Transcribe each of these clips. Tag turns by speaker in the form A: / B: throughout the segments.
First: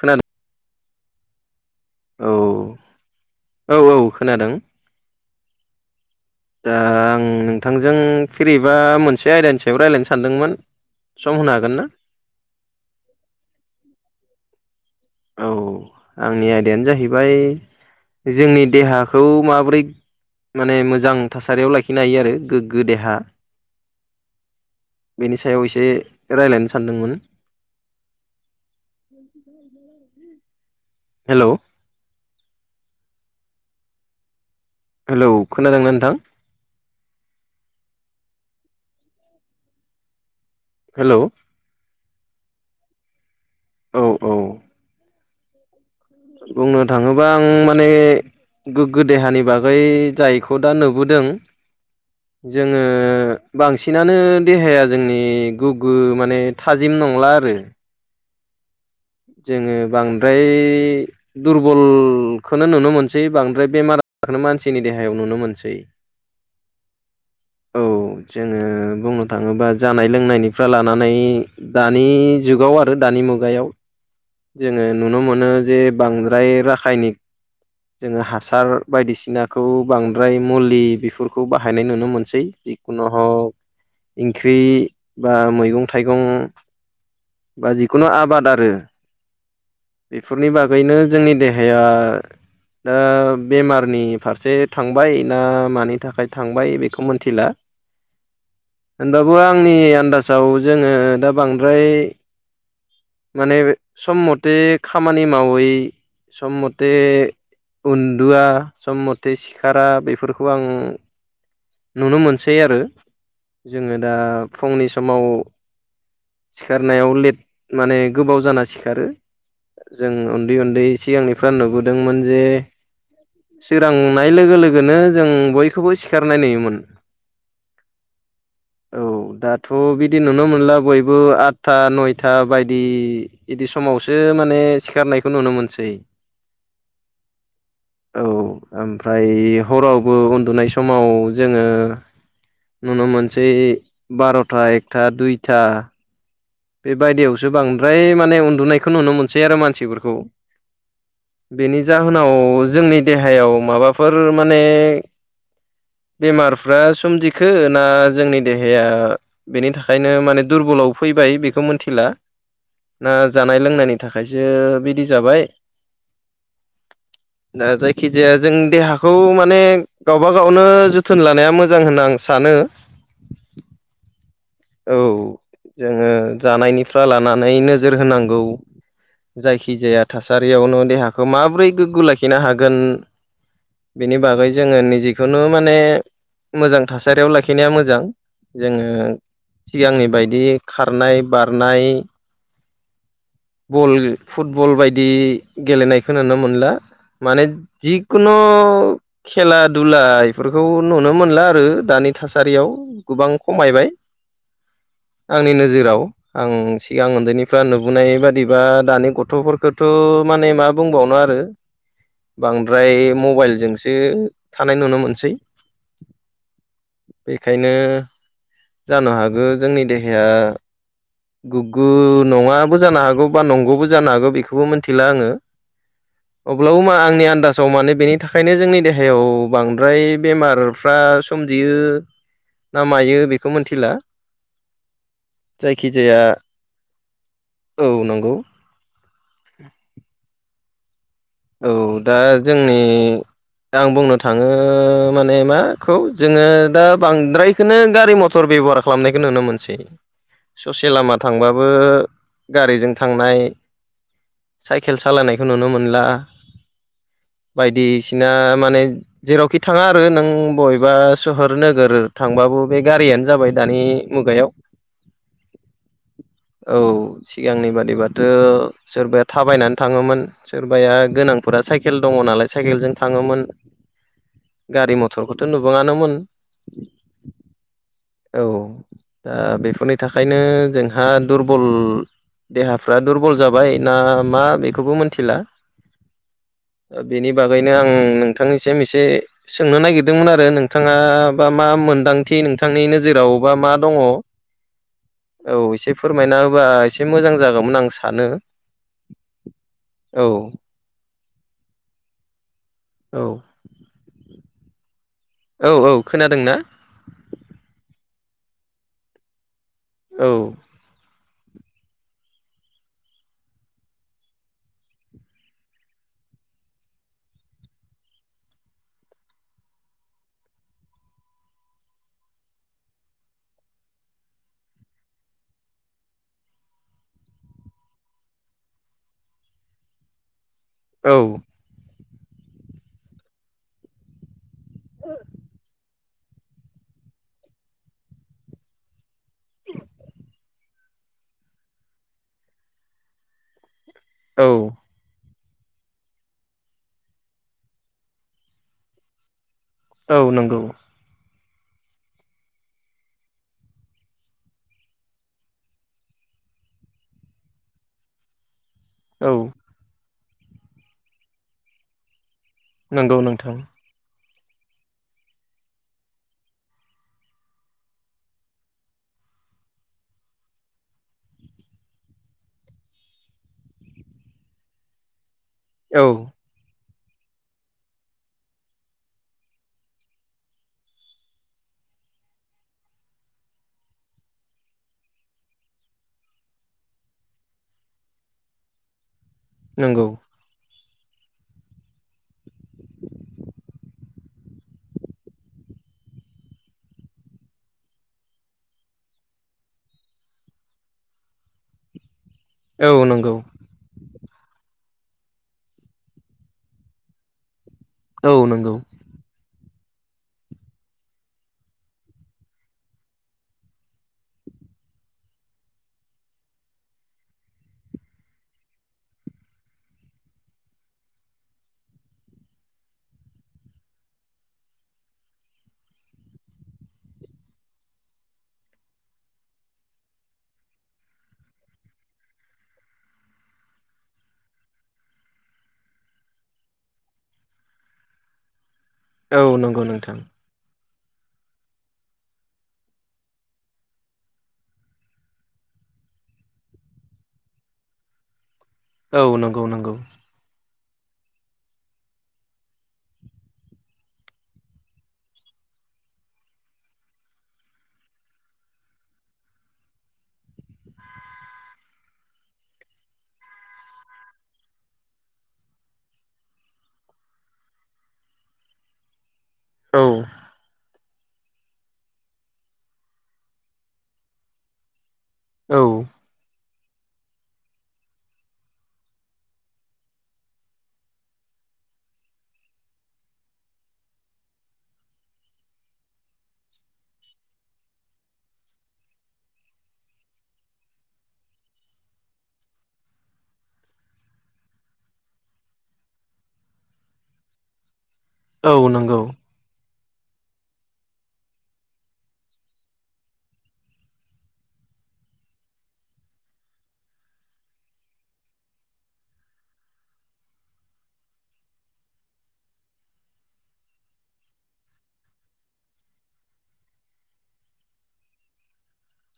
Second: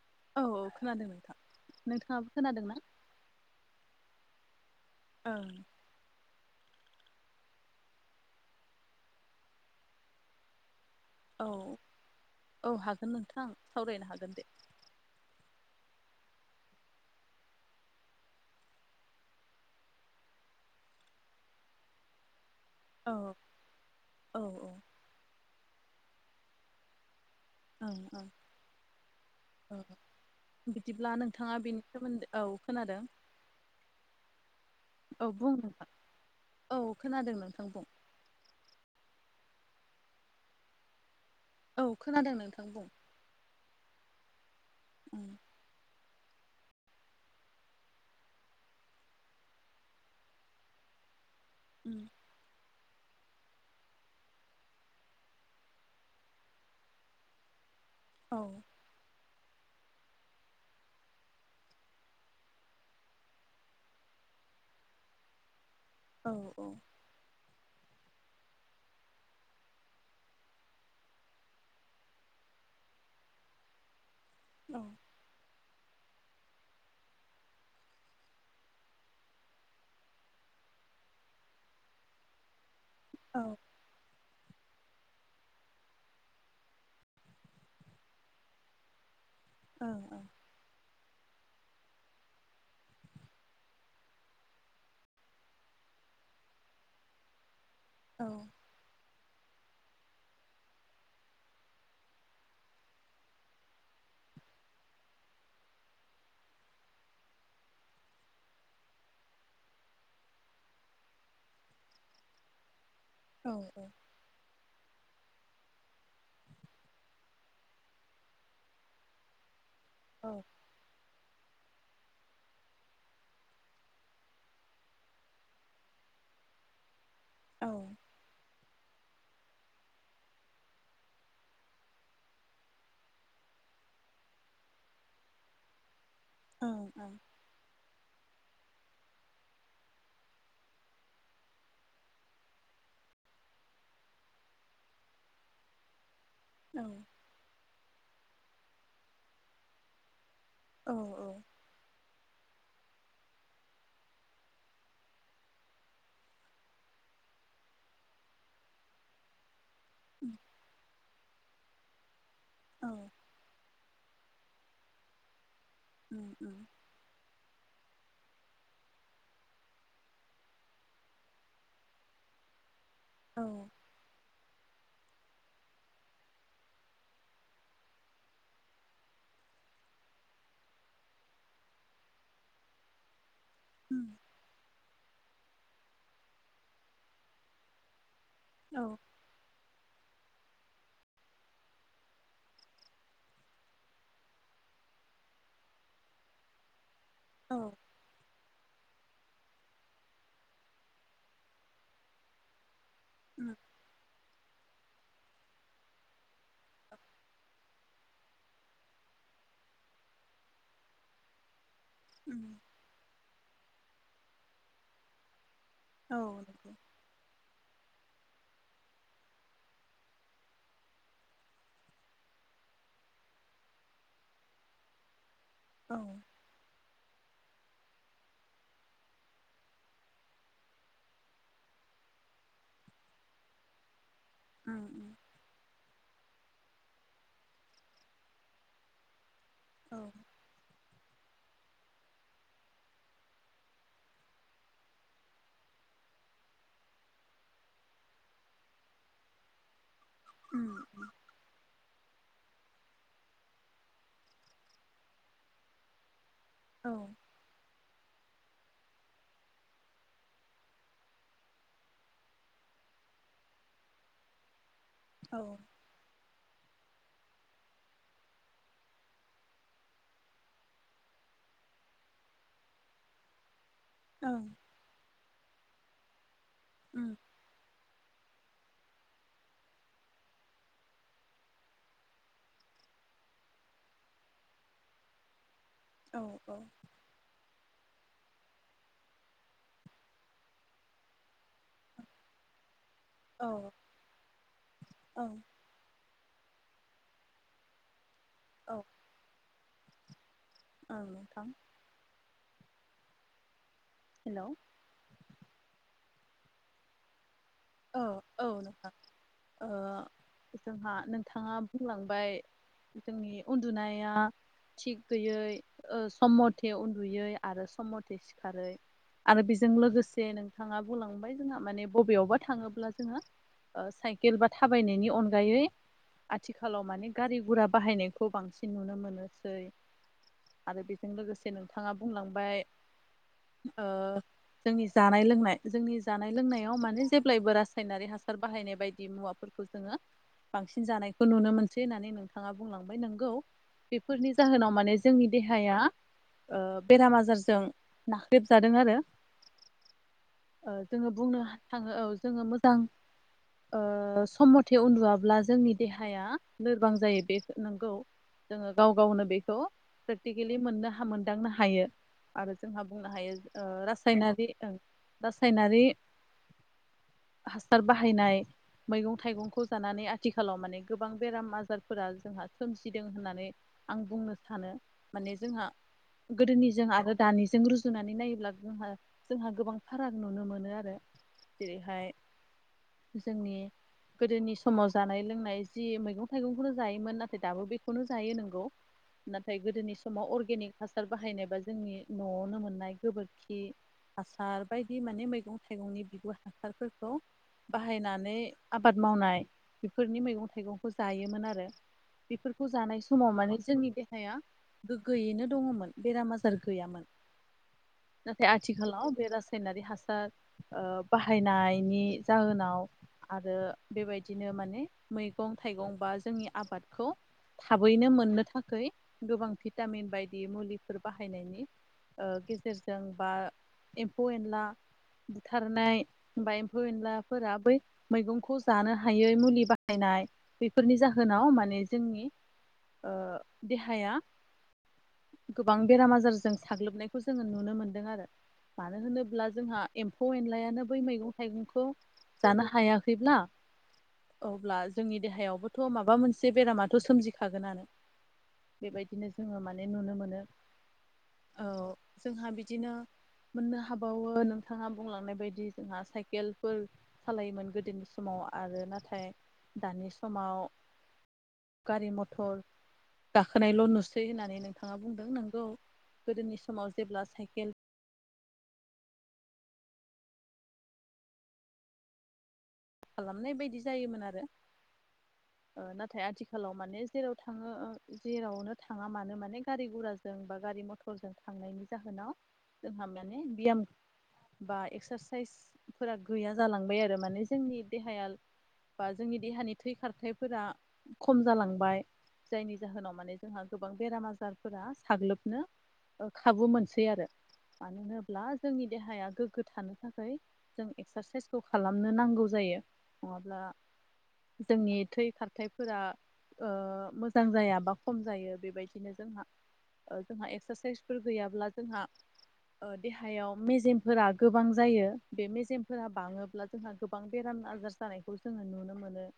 A: खोनादों
B: औ औ खोनादों नोंथां नोंथाङाबो
A: औ
B: खोनादों ना?
A: औ औ खोनादों
B: ओ
A: दा आं नोंथांजों फिरिबा मोनसे आयदानि सायाव रायलायनो सानदोंमोन सम
B: औ
A: होनो हागोन ना
B: औ हागोन नोंथांं सावरायनो हागोन दे
A: औ आंनि आयदायानो जाहैबाय जोंनि देहाखौ माबोरै माने मोजां थासारियाव लाखिनो हायो आरो गो ग्गो
B: औ
A: देहा
B: औ
A: बेनि सायाव एसे रायलायनो सानदोंमोन
B: ओं ओं औ बिदिब्ला
A: हेलौ
B: नोंथाङा बे सोमोन्दो औ खोनादों
A: हेलौ
B: औ बुं नामा
A: खोनादोंना नोंथां
B: औ खोनादों नोंथां बुं
A: हेल'
B: औ खोनादों नोंथां बुं
A: औ औ
B: उम
A: बुंनो थाङोबा आं माने गोग्गो देहानि बागै जायखौ दा नुबोदों
B: उम
A: जोङो बांसिनानो देहाया जोंनि गोगो माने थाजिम नंला आरो
B: औ
A: जोङो बांद्राय दुरबलखौनो नुनो मोनसै बांद्राय बेमार आजारखौनो मानसिनि देहायाव नुनो मोनसै
B: औ औ
A: औ जोङो बुंनो थाङोबा जानाय लोंनायनिफ्राय लानानै दानि जुगाव आरो दानि मुगायाव
B: औ
A: जोङो नुनो मोनो जे बांद्राय राखायनिक जोङो हासार बायदिसिनाखौ बांद्राय मुलि बेफोरखौ बाहायनाय नुनो मोनसै नु
B: औ
A: हक ओंख्रि बा मैगं थाइगं बा जिखुनु आबाद आरो
B: ओं ओं
A: बेफोरनि बागैनो जोंनि देहाया ओ बेमारनि फारसे थांबाय ना मानि थाखाय थांबाय बेखौ मिथिला
B: औ
A: होनबाबो आंनि आन्दाजाव जोङो दा बांद्राय माने सम मथे खामानि मावै सम मथे उन्दुआ सम मथे सिखारा बेफोरखौ आं नुनो मोनसै आरो
B: औ
A: जोङो दा फुंनि समाव सिखारनायाव लेट माने गोबाव जाना सिखारो जों
B: औ
A: उन्दै उन्दै सिगांनि फ्रा नुबोदोंमोन जे सोरांनाय लोगो लोगोनो जों बयखौबो सिखारनाय नुयोमोन
B: औ
A: औ दाथ' बिदि नुनो मोनला बयबो आदथा नय था बायदि बिदि समावसो माने सिखारनायखौ नुनो मोनसै
B: औ औ
A: औ ओमफ्राय हरावबो उन्दुनाय समाव जोङो नुनो मोनसै बार'था एकथा दुइथा बेबायदियावसो बांद्राय माने उन्दुनायखौ नुनो मोनसै आरो मानसिफोरखौ
B: औ औ
A: बेनि जाहोनाव जोंनि देहायाव माबाफोर माने बेमारफ्रा सोमजिखो ना जोंनि देहाया बेनि थाखायनो
B: उम
A: माने दुरबलाव फैबाय बेखौ मोनथिला
B: औ
A: ना जानाय लोंनायनि थाखायसो बिदि जाबाय
B: उम उम
A: ओ जायखिजाया जों देहाखौ माने गावबा गावनो जोथोन लानाया मोजां होनना आं सानो
B: औ
A: औ जोङो जानायनिफ्राय लानानै नोजोर होनांगौ जायखिजाया थासारियावनो देहाखौ माबोरै गोग्गो लाखिनो हागोन
B: उम
A: बेनि बागै जोङो निजेखौनो माने मोजां थासारियाव लाखिनाया मोजां
B: औ
A: जोङो सिगांनि बायदि खारनाय बारनाय बल फुटबल बायदि गेलेनायखौ नुनो मोनला माने
B: औ
A: जि खुनु खेला दुला बेफोरखौ नुनो मोनला आरो दानि थासारियाव गोबां
B: उम
A: खमायबाय आंनि नोजोराव आं सिगां उन्दैनि दा नुबोनाय बादिबा दानि गथ'फोरखौथ' माने मा बुंबावनो आरो
B: उम
A: बांद्राय मबाइलजोंसो थानाय नुनो मोनसै
B: औ
A: बेखायनो जानो हागौ जोंनि देहाया गोग्गो नंङाबो जानो हागौ बा नंगौबो जानो हागौ बेखौबो मिथिला आंङो
B: औ
A: अब्लाबो मा आंनि आन्दाजाव माने बेनि थाखायनो जोंनि देहायाव बांद्राय बेमारफ्रा सोमजियो ना मायो बेखौ मिथिला
B: ओम ओम
A: जायखिजाया औ नंगौ [inaudible]
B: औ
A: औ दा जोंनि आं बुंनो थांङो माने माखौ जोंङो दा बांद्राय बेखौनो गारि मथर बेब'हार खालामनायखौ नुनो मोनसै ससे लामा थांबाबो गारिजों थांनाय साइकेल सालायनायखौ नुनो मोनला
B: औ
A: बायदिसिना माने जेरावखि थांङा आरो नों बबेबा सोहोर नोगोर थांबाबो बे गारियानो जाबाय दानि मुगायाव
B: औ
A: औ सिगांनि बादिबाथ' सोरबाया थाबायनानै थांङोमोन सोरबाया गोनांफोरा साइकेल दंङो नालाय साइकेलजों थांङोमोन
B: औ
A: गारि मथरखौथ' नुबांङानोमोन
B: उम
A: औ दा बेफोरनि थाखायनो जोंहा दुरबल देहाफ्रा दुरबल जाबाय ना मा बेखौबो मिथिला
B: औ औ
A: बेनि बागैनो आं नोंथांनिसिम एसे सोंनो नागिरदोंमोन आरो नोंथांङा बा मा मोनदांथि नोंथां बिथांनि नोजोराव बा मा दङ औ एसे फोरमायना होबा एसे मोजां जागौमोन आं सानो औ
B: ओं नोंथां
A: औ
B: हेलौ
A: औ औ खोनादोंना
B: औ औ नोंथां ओ
A: औ
B: जोंहा नोंथांङा बुंलांबाय जोंनि उन्दुनाया थिग गैयै सम मथे उन्दुयै आरो सम मथे सिखारै आरो बेजों लोगोसे नोंथाङा बुंलांबाय जोंहा माने बबेयावबा थाङोब्ला जोंङो ओ साइकेल बा थाबायनायनि अनगायै आथिखालाव माने गारि गुरा बाहायनायखौ बांसिन नुनो मोनोसै आरो बेजों
A: औ
B: लोगोसे नोंथांङा बुंलांबाय ओ जोंनि जानाय लोंनाय जोंनि जानाय लोंनायाव माने जेब्लायबो रासायनारि हासार बाहायनाय बायदि मुवा फोरखौ जोंङो बांसिन जानायखौ नुनो मोनसै होननानै नोंथांङा बुंलांबाय नोंगौ बेफोरनि
A: औ
B: जाहोनाव माने जोंनि देहाया ओ बेराम आजारजों नाख्रेबजादों आरो
A: औ नंगौ
B: ओ जोङो बुंनो थाङो औ जोङो मोजां ओ सम मथे उन्दुवाबाला जोंनि देहाया लोरबां जायो बे नोंगौ जोङो गाव गावनो
A: औ
B: बेखौ प्रेक्टिकेलि मोननो हायो मोनदांनो हायो आरो जोंहा बुंनो
A: नंगौ
B: हायो
A: नोंथां
B: ओ रासायनारि ओं रासायनारि हासार बाहायनाय मैगं थाइगंखौ जानानै आथिखालाव माने गोबां बेराम आजारफोरा जोंहा सोमजिदों होननानै आं बुंनो सानो माने जोंहा
A: औ
B: गोदोनिजों आरो दानिजों रुजुनानै नायोब्ला जोंहा जोंहा गोबां फाराग नुनो मोनो आरो जेरैहाय जोंनि गोदोनि समाव जानाय लोंनाय जि मैगं थाइगंखौनो जायोमोन नाथाय दाबो बेखौनो जायो नंगौ नाथाय गोदोनि
A: नंगौ
B: समाव अर्गेनिक हासार बाहायनायबा जोंनि न'आवनो मोननाय गोबोरखि हासार बायदि माने मैगं थाइगंनि बिगुर हासारफोरखौ बाहायनानै आबाद मावनाय बेफोरनि मैगं थाइगंखौ जायोमोन आरो बेफोरखौ
A: औ
B: जानाय
A: नंगौ
B: समाव माने जोंनि देहाया गोग्गोयैनो दङमोन बेराम आजार गैयामोन
A: औ
B: नाथाय
A: नंगौ
B: आथिखालाव बे रासायनारि हासार बाहायनायनि जाहोनाव आरो बेबायदिनो माने मैगं थाइगं बा जोंनि आबादखौ थाबैनो मोननो थाखाय गोबां भिटामिन बायदि मुलिफोर बाहायनायनि गेजेरजों बा एमफौ एनला बुथारनाय ओ एमफौ एनलाफोरा बै मैगंखौ जानो हायै मुलि बाहायनाय बेफोरनि जाहोनाव माने जोंनि ओ देहाया गोबां बेराम आजारजों साग्लोबनायखौ जोङो नुनो मोनदों आरो मानो
A: औ
B: होनोब्ला
A: नंगौ
B: जोंहा
A: नोंथां
B: एमफौ एनलायानो बै मैगं थाइगंखौ जानो हायाखैब्ला अब्ला जोंनि देहायावबोथ' माबा मोनसे बेरामाथ' सोमजिखागोनानो
A: औ
B: बेबायदिनो जोङो
A: नंगौ
B: माने
A: नंगौ
B: नुनो मोनो औ जोंहा बिदिनो मोननो हाबावो नोंथाङा बुंलांनाय बायदि जोंहा साइकेलफोर सालायोमोन गोदोनि समाव आरो नाथाय दानि समाव गारि मथर गाखोनायल' नुसै होननानै नोंथाङा बुंदों नोंगौ गोदोनि समाव जेब्ला साइकेल
A: औ
B: खालामनाय बायदि जायोमोन आरो
A: औ
B: नाथाय आथिखाल आथिखालाव माने जेराव थाङो जेरावनो थाङा मानो माने गारि गुराजों बा गारि मथर सायकेल [unintelligible] जों थांनायनि जाहोनाव जोंहा माने बियाम बा एक्सरेसाइसफोरा गैया जालांबाय आरो माने जोंनि देहाया बा जोंनि देहानि थै खारथायफोरा खम जालांबाय जायनि जाहोनाव माने जोंहा गोबां बेराम आजारफोरा साग्लोबनो ओ खाबु मोनसै आरो मानो होनोब्ला
A: औ
B: जोंनि
A: नंगौ
B: देहाया गोग्गो थानो थाखाय जों एक्सरेसाइसखौ खालामनो नांगौ जायो नङाब्ला जोंनि थै खारथायफोरा ओ मोजां जाया बा खम जायो बेबायदिनो जोंहा ओ जोंहा एक्सरेसाइसफोर गैयाब्ला जोंहा ओ देहायाव मेजेमफोरा गोबां जायो बे मेजेमफोरा बाङोब्ला जोंहा गोबां बेराम आजार जानायखौ जोङो नुनो मोनो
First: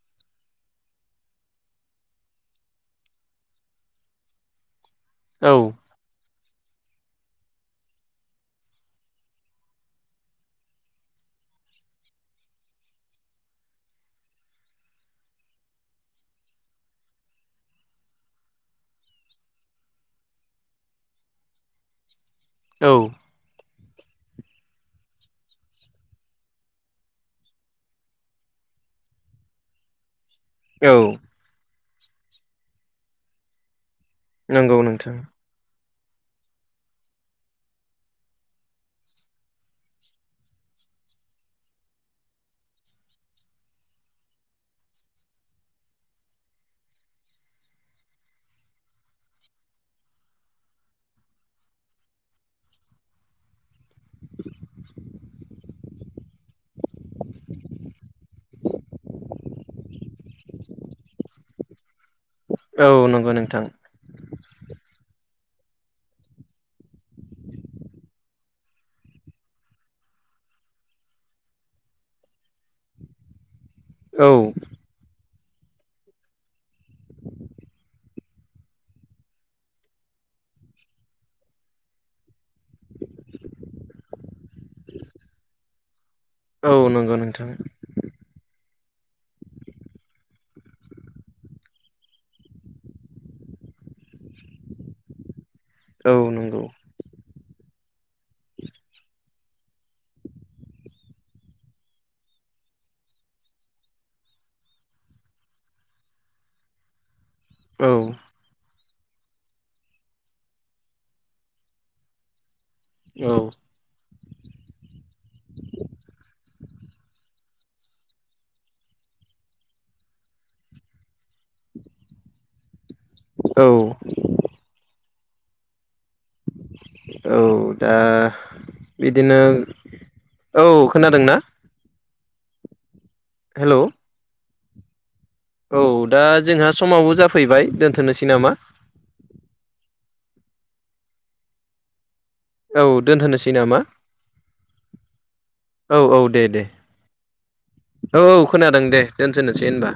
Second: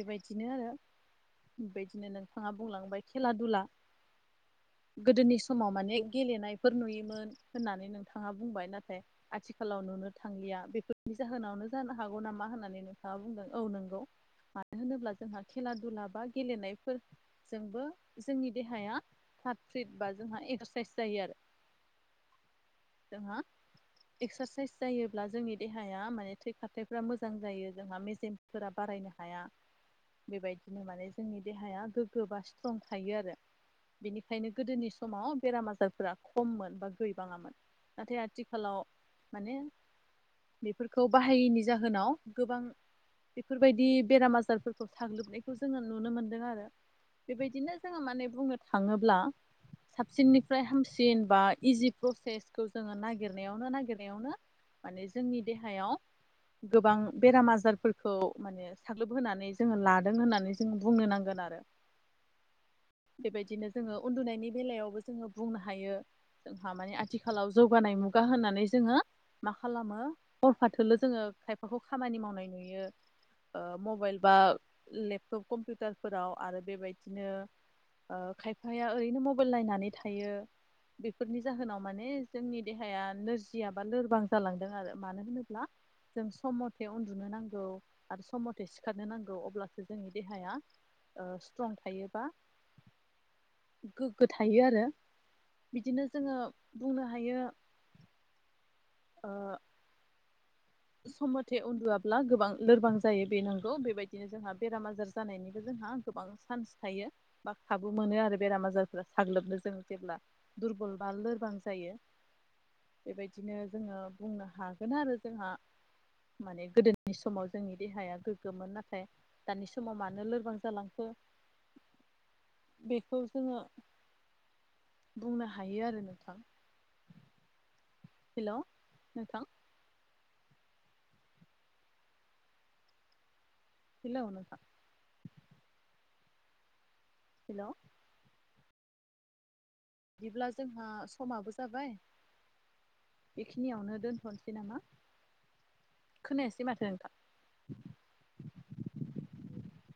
B: बेबायदिनो आरो बेबायदिनो नोंथाङा बुंलांबाय खेला दुला गोदोनि
A: औ
B: समाव माने गेलेनायफोर नुयोमोन होननानै नोंथाङा बुंबाय नाथाय आथिखालाव नुनो थांलिया बेफोरनि जाहोनावनो जानो हागौ नामा होननानै नोंथाङा बुंदों औ नंगौ मानो होनोब्ला जोंहा खेला दुला बा गेलेनायफोर जोंबो जोंनि देहाया फ्राथ फ्रिट बा जोंहा एक्सरेसाइस जायो आरो
A: औ
B: जोंहा एक्सारसाइस जायोब्ला जोंनि देहाया माने थै खारथायफ्रा मोजां जायो जोंहा मेजेमफोरा बारायनो हाया बेबायदिनो
A: औ
B: माने जोंनि देहाया गोग्गो बा स्ट्रं थायो आरो। बेनिखायनो
A: नंगौ
B: गोदोनि
A: नोंथां
B: समाव बेराम आजारफोरा खममोन बा गैबाङामोन नाथाय आथिखालाव माने बेफोर खौ बाहायैनि जाहोनाव गोबां बेफोरबायदि बेराम आजारफोरखौ साग्लोबनायखौ जोङो नुनो मोन्दों आरो। बेबायदिनो जोङो माने बुंनो थाङोब्ला साबसिननिफ्राय हामसिन बा इजि प्रसेसखौ जोङो नागिरनायावनो नागिर नायावनो माने जोंनि देहायाव गोबां बेराम आजारफोरखौ माने साग्लोबहोनानै जोङो लादों होननानै जों बुंनो नांगोन आरो।
A: औ नंगौ नोंथां
B: बेबायदिनो जोङो उनदुनायनि बेलायावबो जोङो बुंनो हायो। जोंहा माने आथिखालाव जौगानाय मुगा होनानै जोङो मा खालामो हरफा फाथो जोङो खायफाखौ खामानि मावनाय नुयो ओ मबाइल बा
A: औ
B: लेपटप कम्पिउटारफोराव आरो बेबायदिनो ओ खायफाया ओरैनो मबाइल नायनानै थायो। बेफोरनि जाहोनाव माने जोंनि देहाया नोरजियाबा लोरबां जालांदों आरो। मानो होनोब्ला जों सम
A: औ
B: मथे
A: नंगौ
B: उन्दुनो
A: नोंथां
B: नांगौ। आरो सम मथे सिखारनो नांगौ अब्लासो जोंनि देहाया ओ सिट्रं थायोबा गोग्गो थायो आरो। बिदिनो
A: औ
B: जोङो
A: नंगौ
B: बुंनो हायो ओ सम मथे उन्दुआब्ला गोबां लोरबां जायो बे नंगौ बेबायदिनो जोंहा बेराम आजार जानायनिबो जोंहा गोबां चान्स थायो बा
A: औ
B: खाबु मोनो आरो। बेराम आजारफोरा साग्लोबनो जों जेब्ला दुरबल बा लोरबां जायो।
A: औ
B: बेबायदिनो जोङो बुंनो हागोन आरो जोंहा माने गोदोनि समाव जोंनि देहाया गोग्गोमोन नाथाय दानि समाव मानो लोरबां जालांखो बेखौ जोङो
A: औ
B: बुंनो हायो आरो नोंथां।
A: औ दा
B: हेल'
A: बिदिनो
B: नोंथां
A: औ खोनादों ना। हेल'
B: हेलौ नोंथां।
A: औ दा जोंहा समावबो
B: हेल'
A: जाफैबाय दोनथ'नोसै नामा?
B: बिदिब्ला जोंहा समाबो जाबाय
A: औ दोनथ'नोसै नामा
B: बेखिनियावनो दोनथ'नोसै नामा।
A: औ औ दे दे
B: खोनायासै माथो नोंथां
A: औ खोनादों दे दोनथ'नोसै होनबा।